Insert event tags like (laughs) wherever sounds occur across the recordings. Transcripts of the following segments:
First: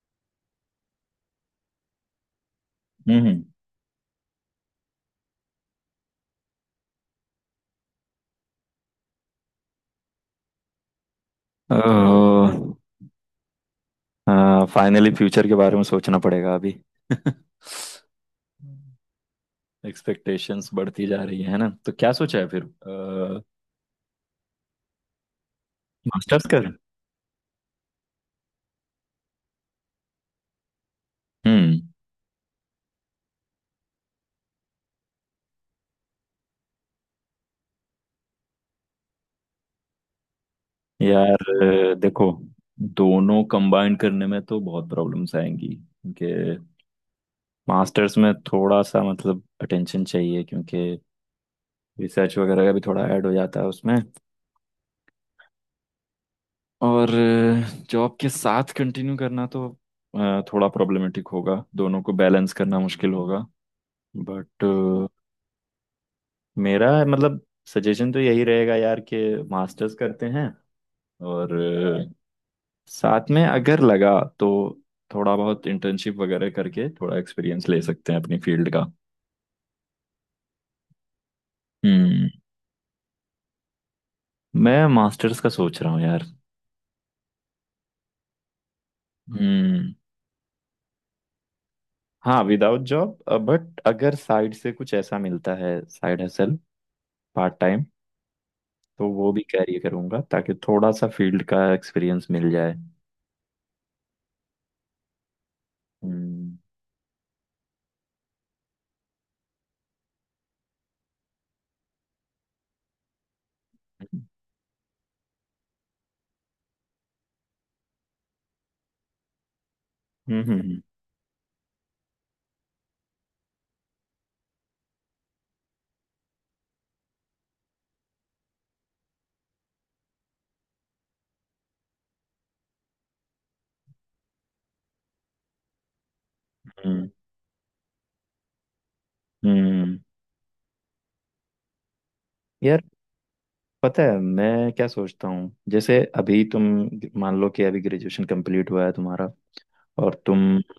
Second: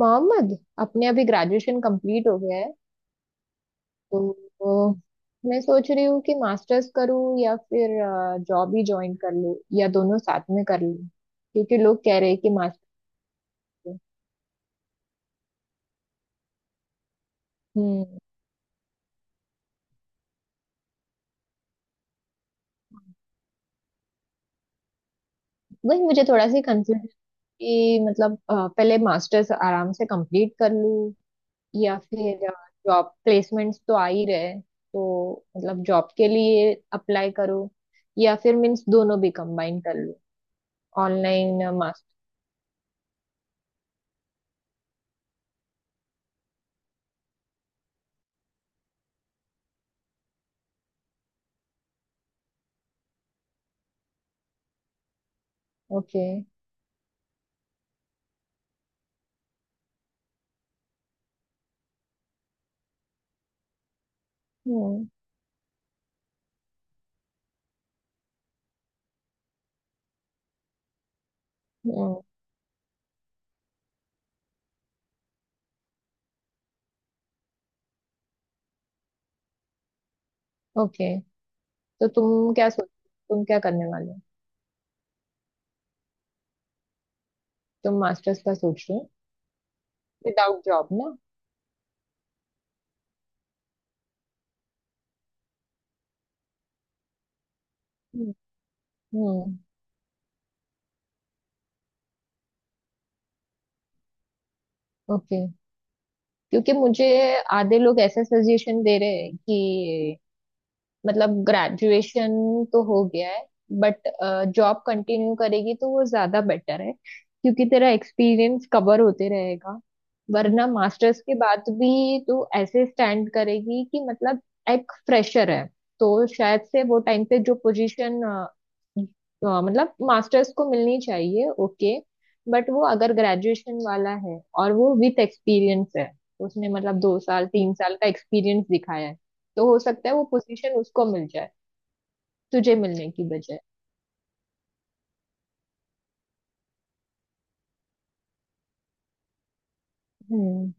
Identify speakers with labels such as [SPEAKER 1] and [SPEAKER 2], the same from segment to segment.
[SPEAKER 1] मोहम्मद। अपने अभी graduation complete हो गया है।
[SPEAKER 2] हम्म।
[SPEAKER 1] तो मैं सोच रही हूँ कि मास्टर्स करूँ या फिर जॉब ही ज्वाइन कर लूँ या दोनों साथ में कर लूँ, क्योंकि लोग कह रहे हैं कि मास्टर।
[SPEAKER 2] फाइनली फ्यूचर के बारे में सोचना पड़ेगा अभी। (laughs)
[SPEAKER 1] हम्म।
[SPEAKER 2] एक्सपेक्टेशंस बढ़ती जा रही है ना, तो क्या सोचा है फिर?
[SPEAKER 1] वही मुझे
[SPEAKER 2] मास्टर्स
[SPEAKER 1] थोड़ा सी
[SPEAKER 2] कर।
[SPEAKER 1] कंफ्यूजन कि मतलब पहले मास्टर्स आराम से कंप्लीट कर लूँ,
[SPEAKER 2] हम्म।
[SPEAKER 1] या फिर जॉब प्लेसमेंट्स तो आ ही रहे, तो मतलब जॉब के लिए अप्लाई करूँ, या फिर मीन्स दोनों भी कंबाइन कर लूँ
[SPEAKER 2] यार
[SPEAKER 1] ऑनलाइन मास्टर।
[SPEAKER 2] देखो, दोनों कंबाइन करने में तो बहुत प्रॉब्लम्स आएंगी, क्योंकि मास्टर्स में थोड़ा सा मतलब अटेंशन चाहिए, क्योंकि रिसर्च वगैरह का भी थोड़ा ऐड हो जाता है उसमें।
[SPEAKER 1] ओके।
[SPEAKER 2] और जॉब के साथ कंटिन्यू करना तो थोड़ा प्रॉब्लमेटिक होगा, दोनों को बैलेंस करना मुश्किल होगा। बट
[SPEAKER 1] हम्म।
[SPEAKER 2] मेरा मतलब सजेशन तो यही रहेगा यार कि मास्टर्स करते हैं, और
[SPEAKER 1] हम्म।
[SPEAKER 2] साथ में अगर लगा तो थोड़ा बहुत इंटर्नशिप वगैरह करके थोड़ा एक्सपीरियंस ले सकते हैं अपनी फील्ड का।
[SPEAKER 1] ओके। तो
[SPEAKER 2] हम्म।
[SPEAKER 1] तुम क्या करने वाले हो?
[SPEAKER 2] मैं मास्टर्स का सोच रहा हूँ यार।
[SPEAKER 1] तुम मास्टर्स का सोच रहे हो
[SPEAKER 2] हम्म।
[SPEAKER 1] विदाउट जॉब, ना?
[SPEAKER 2] हाँ, विदाउट जॉब। बट अगर साइड से कुछ ऐसा मिलता है, साइड हसल, पार्ट टाइम, तो वो भी
[SPEAKER 1] हम्म।
[SPEAKER 2] कैरी करूंगा, ताकि थोड़ा सा फील्ड का एक्सपीरियंस मिल जाए।
[SPEAKER 1] ओके।
[SPEAKER 2] हम्म
[SPEAKER 1] क्योंकि मुझे आधे लोग ऐसा सजेशन दे रहे हैं कि मतलब ग्रेजुएशन तो हो गया है, बट जॉब कंटिन्यू करेगी तो वो ज्यादा बेटर है, क्योंकि तेरा एक्सपीरियंस कवर होते रहेगा।
[SPEAKER 2] हम्म।
[SPEAKER 1] वरना मास्टर्स के बाद भी तू ऐसे स्टैंड करेगी कि मतलब एक फ्रेशर है, तो शायद से वो टाइम पे जो पोजीशन मतलब मास्टर्स को मिलनी चाहिए, ओके, बट वो अगर ग्रेजुएशन वाला है और वो विथ एक्सपीरियंस है, उसने मतलब
[SPEAKER 2] हम्म,
[SPEAKER 1] 2-3 साल का एक्सपीरियंस दिखाया है, तो हो
[SPEAKER 2] हम्म।
[SPEAKER 1] सकता है वो पोजीशन उसको मिल जाए, तुझे
[SPEAKER 2] यार,
[SPEAKER 1] मिलने की बजाय।
[SPEAKER 2] पता है मैं क्या सोचता हूँ? जैसे अभी तुम, मान लो कि अभी ग्रेजुएशन कंप्लीट हुआ है तुम्हारा, और तुम
[SPEAKER 1] हम्म।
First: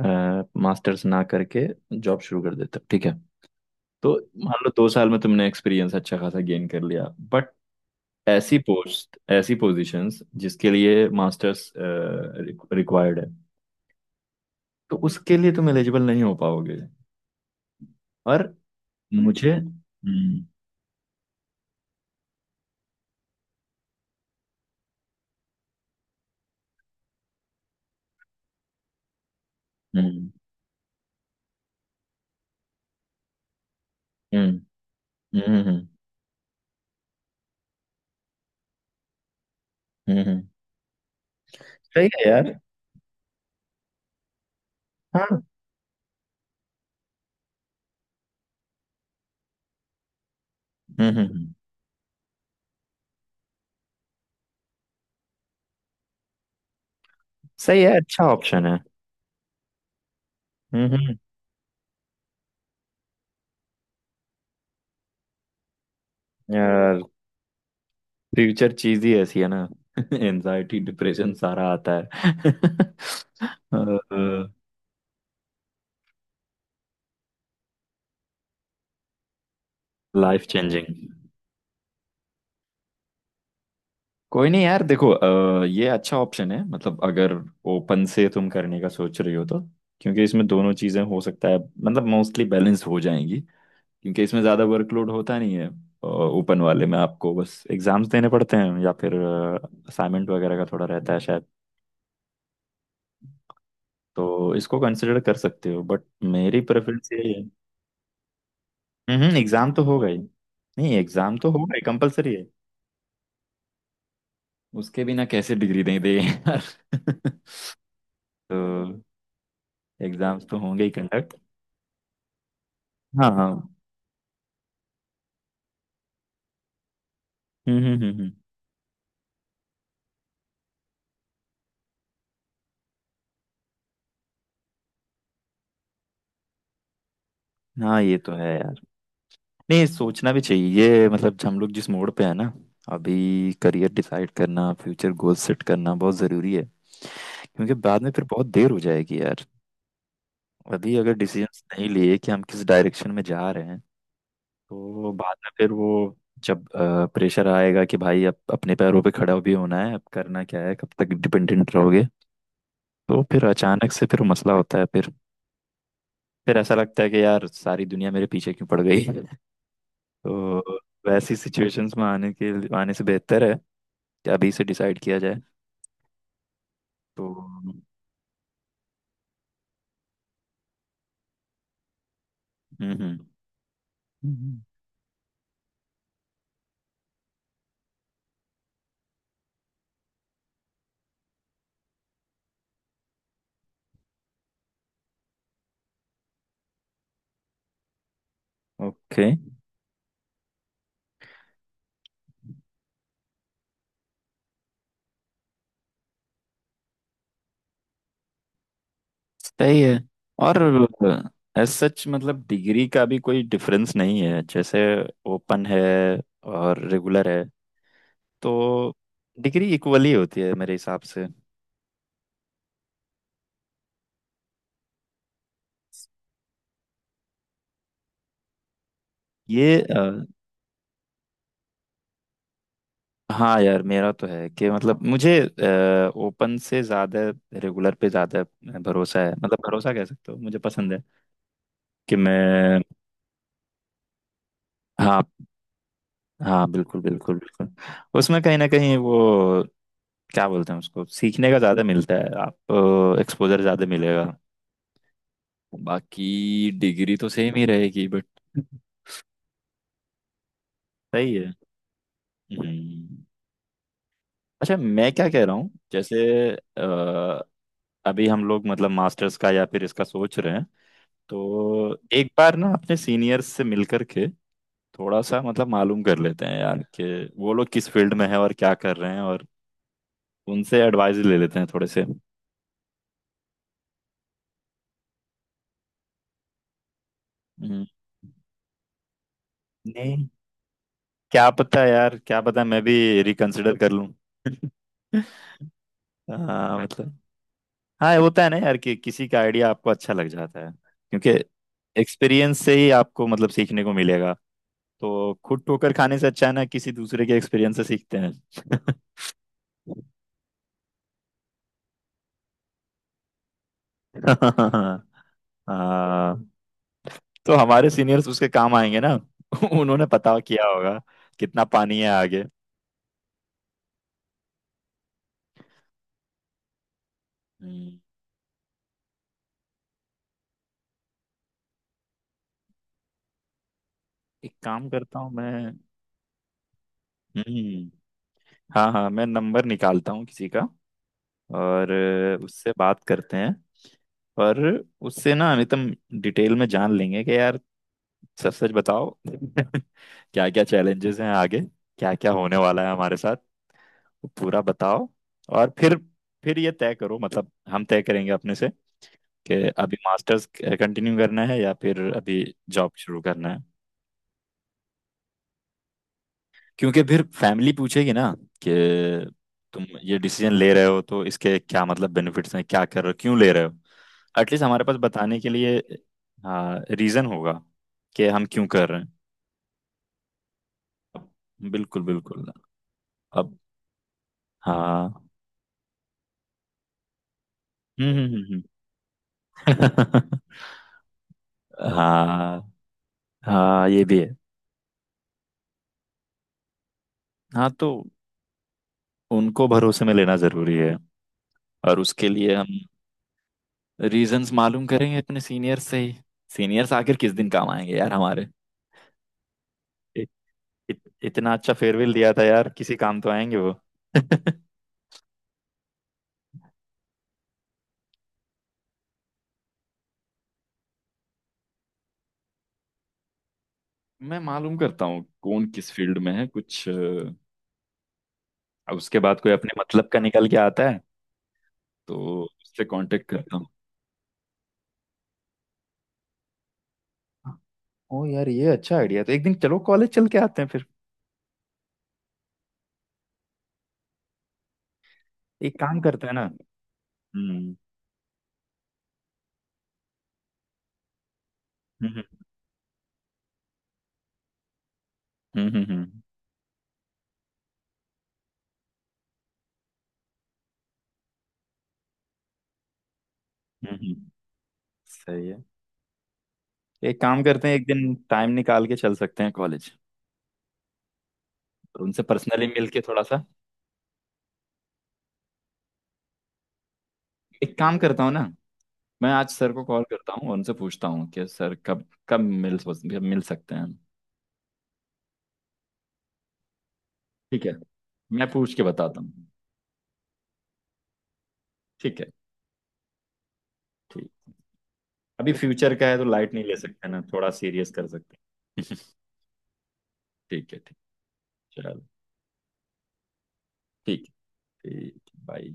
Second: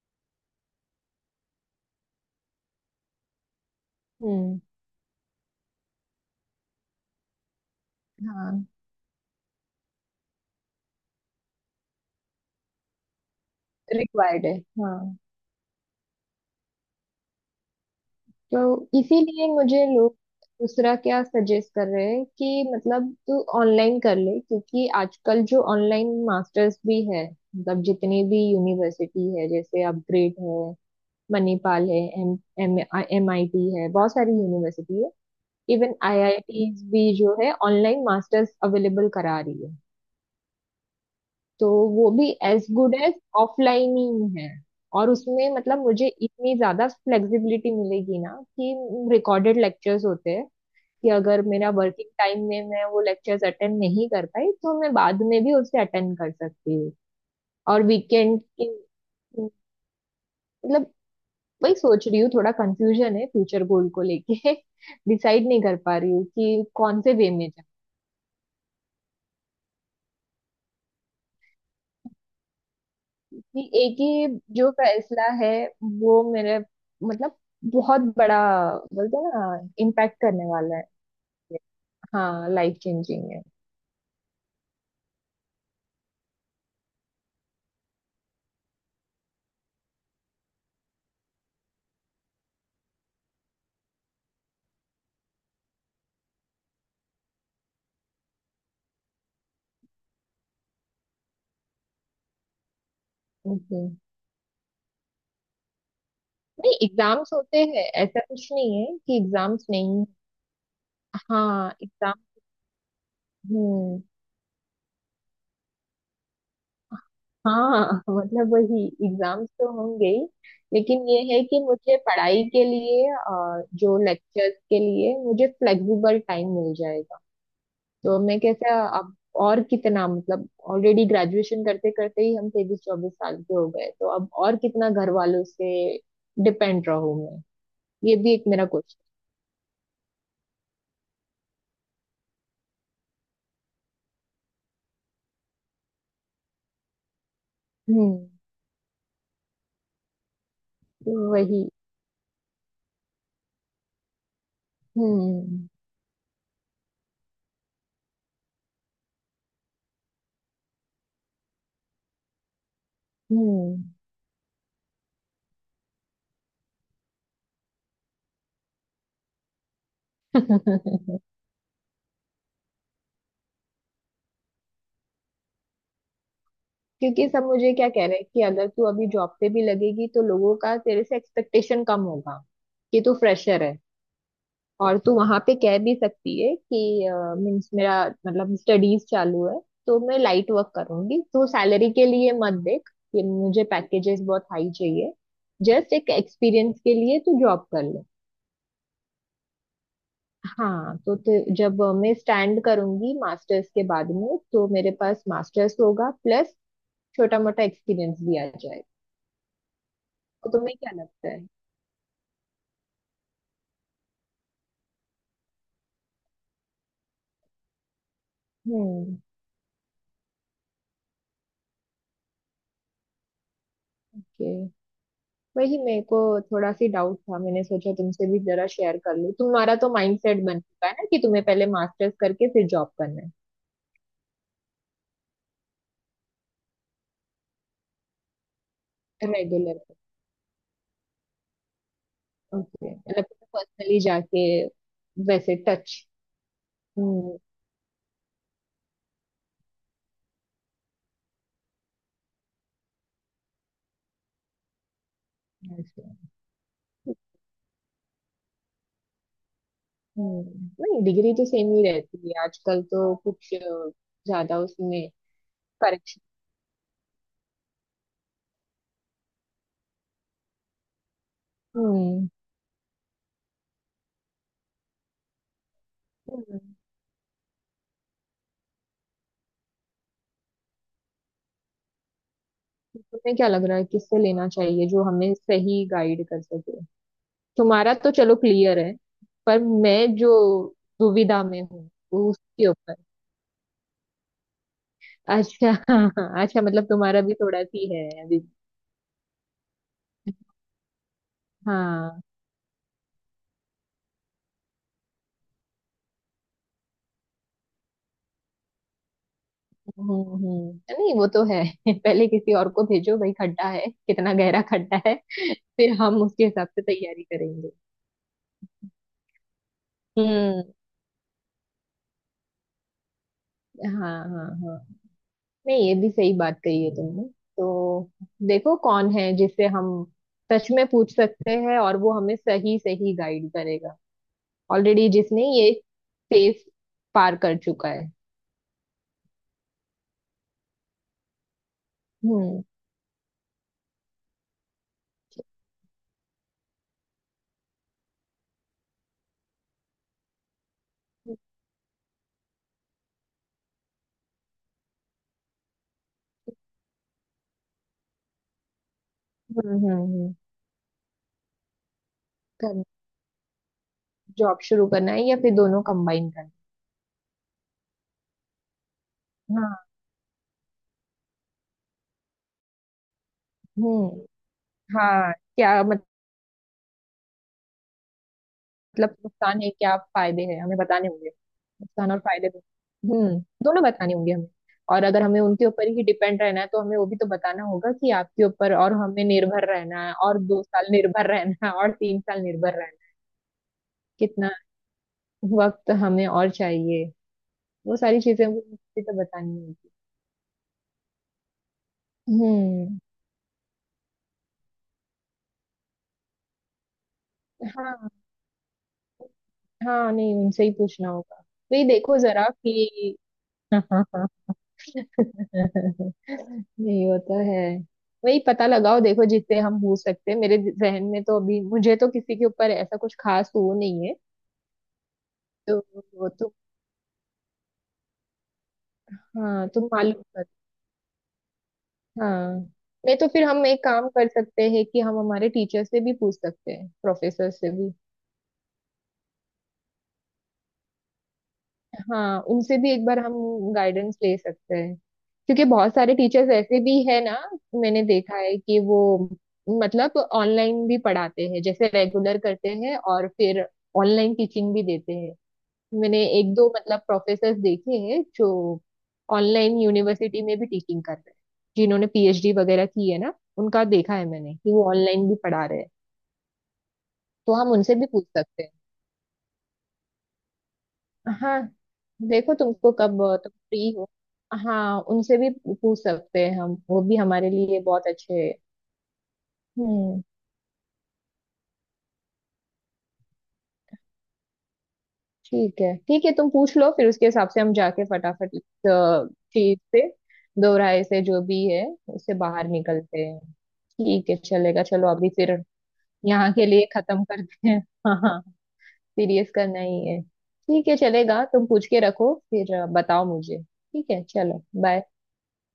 [SPEAKER 2] मास्टर्स ना करके जॉब शुरू कर देते हो, ठीक है? तो
[SPEAKER 1] हम्म।
[SPEAKER 2] मान लो दो साल में तुमने एक्सपीरियंस अच्छा खासा गेन कर लिया, बट ऐसी
[SPEAKER 1] हाँ,
[SPEAKER 2] पोस्ट, ऐसी पोजीशंस जिसके लिए मास्टर्स रिक्वायर्ड है,
[SPEAKER 1] रिक्वायर्ड है।
[SPEAKER 2] तो
[SPEAKER 1] हाँ।
[SPEAKER 2] उसके लिए तुम एलिजिबल नहीं हो पाओगे। और
[SPEAKER 1] तो इसीलिए
[SPEAKER 2] मुझे
[SPEAKER 1] मुझे लोग
[SPEAKER 2] हम्म।
[SPEAKER 1] दूसरा क्या सजेस्ट कर रहे हैं कि मतलब तू ऑनलाइन कर ले, क्योंकि आजकल जो ऑनलाइन मास्टर्स भी है, मतलब जितनी भी यूनिवर्सिटी है, जैसे
[SPEAKER 2] हम्म
[SPEAKER 1] अपग्रेड है, मणिपाल है, एम एम MIT है, बहुत सारी
[SPEAKER 2] हम्म
[SPEAKER 1] यूनिवर्सिटी है।
[SPEAKER 2] हम्म,
[SPEAKER 1] इवन IITs भी जो है, ऑनलाइन मास्टर्स अवेलेबल करा रही है।
[SPEAKER 2] हम्म, हम्म,
[SPEAKER 1] तो
[SPEAKER 2] सही
[SPEAKER 1] वो भी
[SPEAKER 2] है यार।
[SPEAKER 1] एज गुड एज ऑफलाइन ही है, और
[SPEAKER 2] हाँ।
[SPEAKER 1] उसमें मतलब मुझे इतनी ज्यादा फ्लेक्सिबिलिटी मिलेगी ना, कि रिकॉर्डेड लेक्चर्स होते हैं,
[SPEAKER 2] हम्म
[SPEAKER 1] कि
[SPEAKER 2] हम्म,
[SPEAKER 1] अगर
[SPEAKER 2] हम्म,
[SPEAKER 1] मेरा वर्किंग टाइम में मैं वो लेक्चर्स अटेंड नहीं कर पाई तो मैं बाद में भी उसे अटेंड कर सकती हूँ।
[SPEAKER 2] सही
[SPEAKER 1] और
[SPEAKER 2] है, अच्छा
[SPEAKER 1] वीकेंड
[SPEAKER 2] ऑप्शन
[SPEAKER 1] की
[SPEAKER 2] है।
[SPEAKER 1] मतलब
[SPEAKER 2] हम्म हम्म,
[SPEAKER 1] वही सोच रही हूँ, थोड़ा कंफ्यूजन है फ्यूचर गोल को लेके (laughs) डिसाइड नहीं कर पा रही हूँ कि
[SPEAKER 2] यार
[SPEAKER 1] कौन से वे में।
[SPEAKER 2] फ्यूचर चीज ही ऐसी है ना। (laughs) एनजाइटी डिप्रेशन सारा आता है।
[SPEAKER 1] ये एक ही
[SPEAKER 2] (laughs)
[SPEAKER 1] जो फैसला है, वो मेरे मतलब बहुत बड़ा, बोलते हैं ना इम्पैक्ट करने
[SPEAKER 2] लाइफ
[SPEAKER 1] वाला है।
[SPEAKER 2] चेंजिंग।
[SPEAKER 1] हाँ, लाइफ चेंजिंग है।
[SPEAKER 2] कोई नहीं यार, देखो ये अच्छा ऑप्शन है, मतलब अगर ओपन से तुम करने का सोच रही हो तो, क्योंकि इसमें दोनों चीजें हो सकता है मतलब मोस्टली बैलेंस हो जाएंगी, क्योंकि इसमें ज़्यादा वर्कलोड होता नहीं है। ओपन वाले में आपको बस एग्जाम्स देने पड़ते हैं, या फिर असाइनमेंट वगैरह का थोड़ा रहता है शायद।
[SPEAKER 1] ओके।
[SPEAKER 2] तो इसको कंसिडर कर सकते हो, बट मेरी
[SPEAKER 1] नहीं,
[SPEAKER 2] प्रेफरेंस यही
[SPEAKER 1] एग्जाम्स
[SPEAKER 2] है।
[SPEAKER 1] होते हैं, ऐसा कुछ नहीं है कि
[SPEAKER 2] हम्म,
[SPEAKER 1] एग्जाम्स
[SPEAKER 2] एग्जाम तो
[SPEAKER 1] नहीं।
[SPEAKER 2] होगा ही, नहीं एग्जाम तो होगा
[SPEAKER 1] हाँ,
[SPEAKER 2] ही,
[SPEAKER 1] एग्जाम।
[SPEAKER 2] कंपलसरी है।
[SPEAKER 1] हम्म।
[SPEAKER 2] उसके बिना कैसे डिग्री दें दे यार।
[SPEAKER 1] हाँ (laughs)
[SPEAKER 2] (laughs)
[SPEAKER 1] मतलब
[SPEAKER 2] तो
[SPEAKER 1] वही एग्जाम्स तो होंगे ही।
[SPEAKER 2] एग्जाम्स तो होंगे ही
[SPEAKER 1] लेकिन ये
[SPEAKER 2] कंडक्ट।
[SPEAKER 1] है कि मुझे पढ़ाई के लिए
[SPEAKER 2] हाँ हाँ।
[SPEAKER 1] जो लेक्चर्स के लिए मुझे फ्लेक्सिबल टाइम मिल जाएगा।
[SPEAKER 2] हम्म हम्म हम्म
[SPEAKER 1] तो
[SPEAKER 2] हम्म।
[SPEAKER 1] मैं कैसे अब और कितना मतलब ऑलरेडी ग्रेजुएशन करते करते ही हम 23-24 साल के हो गए, तो अब और कितना घर वालों से डिपेंड रहूं मैं?
[SPEAKER 2] हाँ
[SPEAKER 1] ये
[SPEAKER 2] ये तो
[SPEAKER 1] भी एक
[SPEAKER 2] है
[SPEAKER 1] मेरा
[SPEAKER 2] यार।
[SPEAKER 1] क्वेश्चन।
[SPEAKER 2] नहीं, सोचना भी चाहिए ये, मतलब हम लोग जिस मोड़ पे है ना, अभी करियर डिसाइड करना, फ्यूचर गोल सेट करना बहुत ज़रूरी है, क्योंकि बाद में फिर
[SPEAKER 1] हम्म।
[SPEAKER 2] बहुत देर हो जाएगी यार। अभी अगर
[SPEAKER 1] तो
[SPEAKER 2] डिसीजंस
[SPEAKER 1] वही।
[SPEAKER 2] नहीं लिए कि हम किस डायरेक्शन में जा रहे हैं, तो बाद में
[SPEAKER 1] हम्म।
[SPEAKER 2] फिर वो, जब प्रेशर आएगा कि भाई अब अपने पैरों पे खड़ा भी होना है, अब करना क्या है, कब तक डिपेंडेंट रहोगे, तो फिर
[SPEAKER 1] हम्म।
[SPEAKER 2] अचानक से फिर मसला होता है। फिर ऐसा लगता है कि यार सारी दुनिया मेरे पीछे क्यों पड़ गई। (laughs) तो
[SPEAKER 1] (laughs)
[SPEAKER 2] वैसी सिचुएशंस में आने से बेहतर है अभी से डिसाइड किया जाए।
[SPEAKER 1] क्योंकि
[SPEAKER 2] तो
[SPEAKER 1] सब मुझे
[SPEAKER 2] हम्म।
[SPEAKER 1] क्या कह रहे हैं कि अगर तू अभी जॉब पे भी लगेगी तो लोगों का तेरे से एक्सपेक्टेशन कम होगा, कि तू फ्रेशर है,
[SPEAKER 2] हम्म।
[SPEAKER 1] और तू वहां पे कह भी सकती है कि मीन्स मेरा मतलब स्टडीज चालू है, तो मैं लाइट वर्क करूंगी, तू सैलरी के लिए मत देख कि मुझे पैकेजेस बहुत हाई चाहिए, जस्ट एक एक्सपीरियंस के लिए तू जॉब कर ले।
[SPEAKER 2] ओके,
[SPEAKER 1] हाँ, तो जब मैं स्टैंड करूंगी मास्टर्स के बाद में, तो मेरे पास मास्टर्स होगा प्लस छोटा मोटा एक्सपीरियंस भी आ जाएगा।
[SPEAKER 2] सही है।
[SPEAKER 1] तो
[SPEAKER 2] और
[SPEAKER 1] तुम्हें क्या लगता है?
[SPEAKER 2] एज सच मतलब डिग्री का भी कोई डिफरेंस नहीं है, जैसे ओपन है और रेगुलर है, तो
[SPEAKER 1] हम्म।
[SPEAKER 2] डिग्री इक्वली होती है मेरे हिसाब से।
[SPEAKER 1] Okay. वही मेरे को थोड़ा सी डाउट था, मैंने सोचा तुमसे भी जरा शेयर कर लूं।
[SPEAKER 2] ये
[SPEAKER 1] तुम्हारा तो माइंडसेट बन चुका है ना कि तुम्हें पहले मास्टर्स करके फिर जॉब करना
[SPEAKER 2] हाँ यार, मेरा तो है कि मतलब मुझे ओपन से ज़्यादा रेगुलर पे ज़्यादा भरोसा
[SPEAKER 1] है
[SPEAKER 2] है, मतलब
[SPEAKER 1] रेगुलर।
[SPEAKER 2] भरोसा कह सकते हो, मुझे पसंद है कि मैं।
[SPEAKER 1] ओके मतलब पर्सनली जाके
[SPEAKER 2] हाँ,
[SPEAKER 1] वैसे टच।
[SPEAKER 2] हाँ बिल्कुल
[SPEAKER 1] हम्म।
[SPEAKER 2] बिल्कुल बिल्कुल। उसमें कहीं ना कहीं वो, क्या बोलते हैं उसको, सीखने का ज़्यादा मिलता है, आपको एक्सपोजर ज़्यादा मिलेगा।
[SPEAKER 1] ऐसे।
[SPEAKER 2] बाकी डिग्री तो सेम ही रहेगी, बट
[SPEAKER 1] हम्म, नहीं डिग्री
[SPEAKER 2] सही
[SPEAKER 1] तो
[SPEAKER 2] है।
[SPEAKER 1] सेम ही रहती है, आजकल तो
[SPEAKER 2] हम्म।
[SPEAKER 1] कुछ ज्यादा
[SPEAKER 2] अच्छा
[SPEAKER 1] उसमें
[SPEAKER 2] मैं क्या कह रहा हूँ, जैसे
[SPEAKER 1] करेक्शन।
[SPEAKER 2] अ, अभी हम लोग मतलब मास्टर्स का या फिर इसका सोच रहे हैं, तो
[SPEAKER 1] हम्म।
[SPEAKER 2] एक बार ना अपने सीनियर्स से मिल करके थोड़ा सा मतलब मालूम कर लेते हैं
[SPEAKER 1] हम्म।
[SPEAKER 2] यार कि वो लोग किस फील्ड में है और क्या कर रहे हैं, और उनसे एडवाइस ले लेते हैं थोड़े से।
[SPEAKER 1] तुम्हें क्या लग रहा है किससे लेना चाहिए, जो हमें सही गाइड कर सके?
[SPEAKER 2] हम्म।
[SPEAKER 1] तुम्हारा तो चलो क्लियर है, पर मैं
[SPEAKER 2] नहीं,
[SPEAKER 1] जो दुविधा
[SPEAKER 2] क्या
[SPEAKER 1] में
[SPEAKER 2] पता
[SPEAKER 1] हूँ
[SPEAKER 2] यार,
[SPEAKER 1] वो
[SPEAKER 2] क्या पता
[SPEAKER 1] उसके
[SPEAKER 2] मैं
[SPEAKER 1] ऊपर।
[SPEAKER 2] भी रिकंसिडर कर लूं। (laughs)
[SPEAKER 1] अच्छा, हाँ हाँ, अच्छा
[SPEAKER 2] हाँ
[SPEAKER 1] मतलब
[SPEAKER 2] मतलब,
[SPEAKER 1] तुम्हारा भी थोड़ा सी है
[SPEAKER 2] हाँ ये
[SPEAKER 1] अभी।
[SPEAKER 2] होता है ना यार कि किसी का आइडिया आपको अच्छा लग जाता है, क्योंकि
[SPEAKER 1] हाँ।
[SPEAKER 2] एक्सपीरियंस से ही आपको मतलब सीखने को मिलेगा, तो खुद ठोकर खाने से अच्छा है ना, किसी दूसरे के एक्सपीरियंस से सीखते हैं।
[SPEAKER 1] हम्म। हम्म, नहीं वो तो है, (laughs) पहले किसी और को भेजो भाई, खड्डा है कितना गहरा खड्डा
[SPEAKER 2] (laughs)
[SPEAKER 1] है, फिर हम उसके
[SPEAKER 2] हाँ,
[SPEAKER 1] हिसाब से तैयारी
[SPEAKER 2] तो
[SPEAKER 1] करेंगे।
[SPEAKER 2] हमारे सीनियर्स उसके काम आएंगे ना। (laughs) उन्होंने पता
[SPEAKER 1] हम्म।
[SPEAKER 2] किया होगा कितना पानी है आगे।
[SPEAKER 1] हाँ हाँ हाँ, नहीं ये भी सही बात कही है तुमने।
[SPEAKER 2] हम्म,
[SPEAKER 1] तो देखो कौन है जिसे हम सच में पूछ सकते हैं और वो हमें सही सही गाइड करेगा,
[SPEAKER 2] एक काम
[SPEAKER 1] ऑलरेडी
[SPEAKER 2] करता हूँ
[SPEAKER 1] जिसने
[SPEAKER 2] मैं।
[SPEAKER 1] ये फेस पार कर चुका
[SPEAKER 2] हम्म।
[SPEAKER 1] है।
[SPEAKER 2] हाँ हाँ, मैं नंबर निकालता हूँ किसी का, और
[SPEAKER 1] हम्म।
[SPEAKER 2] उससे बात करते हैं, और उससे ना अमितम डिटेल में जान लेंगे कि यार, सच सच बताओ। (laughs) क्या क्या चैलेंजेस हैं आगे, क्या क्या होने वाला है हमारे साथ, वो पूरा बताओ। और फिर ये तय करो, मतलब हम तय करेंगे अपने से कि
[SPEAKER 1] हम्म।
[SPEAKER 2] अभी
[SPEAKER 1] हम्म।
[SPEAKER 2] मास्टर्स कंटिन्यू करना है, या फिर अभी
[SPEAKER 1] कर
[SPEAKER 2] जॉब शुरू करना है।
[SPEAKER 1] जॉब शुरू करना है या फिर दोनों कंबाइन करना
[SPEAKER 2] क्योंकि फिर फैमिली पूछेगी ना कि
[SPEAKER 1] है? हाँ।
[SPEAKER 2] तुम ये डिसीजन ले रहे हो तो इसके क्या मतलब बेनिफिट्स हैं, क्या कर रहे हो, क्यों ले रहे हो।
[SPEAKER 1] हम्म।
[SPEAKER 2] एटलीस्ट हमारे पास
[SPEAKER 1] हाँ,
[SPEAKER 2] बताने के लिए
[SPEAKER 1] क्या?
[SPEAKER 2] हाँ रीजन होगा कि हम क्यों कर रहे
[SPEAKER 1] मतलब नुकसान है क्या, फायदे हैं हमें बताने होंगे,
[SPEAKER 2] हैं। बिल्कुल
[SPEAKER 1] नुकसान और
[SPEAKER 2] बिल्कुल।
[SPEAKER 1] फायदे दोनों। हम्म,
[SPEAKER 2] अब
[SPEAKER 1] दोनों बताने होंगे हमें। और अगर
[SPEAKER 2] हाँ।
[SPEAKER 1] हमें उनके ऊपर ही डिपेंड रहना है, तो हमें वो भी तो बताना होगा कि
[SPEAKER 2] हम्म हम्म
[SPEAKER 1] आपके
[SPEAKER 2] हम्म,
[SPEAKER 1] ऊपर और हमें निर्भर रहना है,
[SPEAKER 2] हम्म।
[SPEAKER 1] और 2 साल निर्भर रहना है
[SPEAKER 2] (laughs)
[SPEAKER 1] और 3 साल
[SPEAKER 2] हाँ,
[SPEAKER 1] निर्भर रहना है,
[SPEAKER 2] हाँ ये भी है।
[SPEAKER 1] कितना वक्त हमें और चाहिए,
[SPEAKER 2] हाँ, तो
[SPEAKER 1] वो सारी चीजें हमें तो बतानी
[SPEAKER 2] उनको
[SPEAKER 1] होगी।
[SPEAKER 2] भरोसे में लेना जरूरी है, और उसके लिए हम
[SPEAKER 1] हम्म।
[SPEAKER 2] रीजंस मालूम करेंगे अपने सीनियर से ही। सीनियर्स आखिर किस दिन काम आएंगे
[SPEAKER 1] हाँ
[SPEAKER 2] यार हमारे।
[SPEAKER 1] हाँ, नहीं उनसे ही पूछना होगा।
[SPEAKER 2] इतना अच्छा
[SPEAKER 1] वही
[SPEAKER 2] फेयरवेल
[SPEAKER 1] देखो
[SPEAKER 2] दिया था
[SPEAKER 1] जरा
[SPEAKER 2] यार, किसी
[SPEAKER 1] कि
[SPEAKER 2] काम तो आएंगे
[SPEAKER 1] (laughs)
[SPEAKER 2] वो।
[SPEAKER 1] हाँ हाँ हाँ।
[SPEAKER 2] (laughs)
[SPEAKER 1] नहीं वो तो है, वही पता लगाओ देखो जितने हम पूछ सकते हैं, मेरे जहन में तो अभी मुझे तो किसी के ऊपर ऐसा कुछ खास वो नहीं है।
[SPEAKER 2] मैं मालूम करता हूँ कौन
[SPEAKER 1] तो
[SPEAKER 2] किस फील्ड
[SPEAKER 1] वो
[SPEAKER 2] में है
[SPEAKER 1] तो
[SPEAKER 2] कुछ अब उसके बाद कोई
[SPEAKER 1] हाँ,
[SPEAKER 2] अपने
[SPEAKER 1] तुम
[SPEAKER 2] मतलब का
[SPEAKER 1] मालूम कर।
[SPEAKER 2] निकल के आता है तो
[SPEAKER 1] हाँ।
[SPEAKER 2] उससे
[SPEAKER 1] नहीं तो
[SPEAKER 2] कांटेक्ट
[SPEAKER 1] फिर
[SPEAKER 2] करता हूँ।
[SPEAKER 1] हम एक काम कर सकते हैं कि हम हमारे टीचर से भी पूछ सकते हैं, प्रोफेसर से भी।
[SPEAKER 2] ओ यार ये अच्छा आइडिया, तो एक दिन चलो कॉलेज चल के आते हैं फिर।
[SPEAKER 1] हाँ, उनसे भी एक बार हम गाइडेंस ले सकते हैं, क्योंकि
[SPEAKER 2] एक
[SPEAKER 1] बहुत
[SPEAKER 2] काम
[SPEAKER 1] सारे
[SPEAKER 2] करते हैं ना।
[SPEAKER 1] टीचर्स ऐसे भी है ना,
[SPEAKER 2] हम्म
[SPEAKER 1] मैंने देखा है कि वो मतलब ऑनलाइन भी पढ़ाते हैं, जैसे
[SPEAKER 2] हम्म
[SPEAKER 1] रेगुलर करते हैं और फिर ऑनलाइन टीचिंग भी देते हैं।
[SPEAKER 2] हम्म हम्म हम्म,
[SPEAKER 1] मैंने एक दो मतलब प्रोफेसर देखे हैं जो ऑनलाइन यूनिवर्सिटी में भी टीचिंग कर रहे हैं, जिन्होंने PhD वगैरह की है ना, उनका देखा
[SPEAKER 2] हम्म,
[SPEAKER 1] है मैंने कि वो ऑनलाइन भी
[SPEAKER 2] सही है।
[SPEAKER 1] पढ़ा रहे हैं।
[SPEAKER 2] एक काम
[SPEAKER 1] तो
[SPEAKER 2] करते
[SPEAKER 1] हम
[SPEAKER 2] हैं, एक
[SPEAKER 1] उनसे भी
[SPEAKER 2] दिन
[SPEAKER 1] पूछ
[SPEAKER 2] टाइम
[SPEAKER 1] सकते हैं।
[SPEAKER 2] निकाल के चल सकते हैं कॉलेज,
[SPEAKER 1] हाँ,
[SPEAKER 2] और उनसे
[SPEAKER 1] देखो
[SPEAKER 2] पर्सनली मिल
[SPEAKER 1] तुमको
[SPEAKER 2] के
[SPEAKER 1] कब,
[SPEAKER 2] थोड़ा सा।
[SPEAKER 1] तुम फ्री हो? हाँ उनसे भी पूछ सकते हैं हम, वो भी हमारे
[SPEAKER 2] एक
[SPEAKER 1] लिए
[SPEAKER 2] काम
[SPEAKER 1] बहुत
[SPEAKER 2] करता हूँ
[SPEAKER 1] अच्छे
[SPEAKER 2] ना,
[SPEAKER 1] हैं।
[SPEAKER 2] मैं आज सर को कॉल
[SPEAKER 1] हम्म।
[SPEAKER 2] करता हूँ और उनसे पूछता हूँ कि सर कब कब मिल सकते हैं।
[SPEAKER 1] ठीक है ठीक है, तुम पूछ लो, फिर उसके हिसाब से
[SPEAKER 2] ठीक है,
[SPEAKER 1] हम जाके
[SPEAKER 2] मैं
[SPEAKER 1] फटाफट
[SPEAKER 2] पूछ के
[SPEAKER 1] इस
[SPEAKER 2] बताता
[SPEAKER 1] अ,
[SPEAKER 2] हूँ।
[SPEAKER 1] चीज से, दो राय से जो भी है,
[SPEAKER 2] ठीक है,
[SPEAKER 1] उससे बाहर निकलते हैं।
[SPEAKER 2] ठीक।
[SPEAKER 1] ठीक है चलेगा, चलो अभी
[SPEAKER 2] अभी
[SPEAKER 1] फिर
[SPEAKER 2] फ्यूचर का है तो
[SPEAKER 1] यहाँ
[SPEAKER 2] लाइट नहीं
[SPEAKER 1] के
[SPEAKER 2] ले
[SPEAKER 1] लिए
[SPEAKER 2] सकते ना,
[SPEAKER 1] खत्म
[SPEAKER 2] थोड़ा
[SPEAKER 1] करते हैं।
[SPEAKER 2] सीरियस कर
[SPEAKER 1] हाँ
[SPEAKER 2] सकते
[SPEAKER 1] हाँ,
[SPEAKER 2] हैं।
[SPEAKER 1] सीरियस करना ही है,
[SPEAKER 2] (laughs) ठीक है,
[SPEAKER 1] ठीक
[SPEAKER 2] ठीक,
[SPEAKER 1] है चलेगा, तुम पूछ
[SPEAKER 2] चलो।
[SPEAKER 1] के रखो फिर बताओ मुझे। ठीक है
[SPEAKER 2] ठीक।
[SPEAKER 1] चलो बाय।
[SPEAKER 2] ठीक, बाय।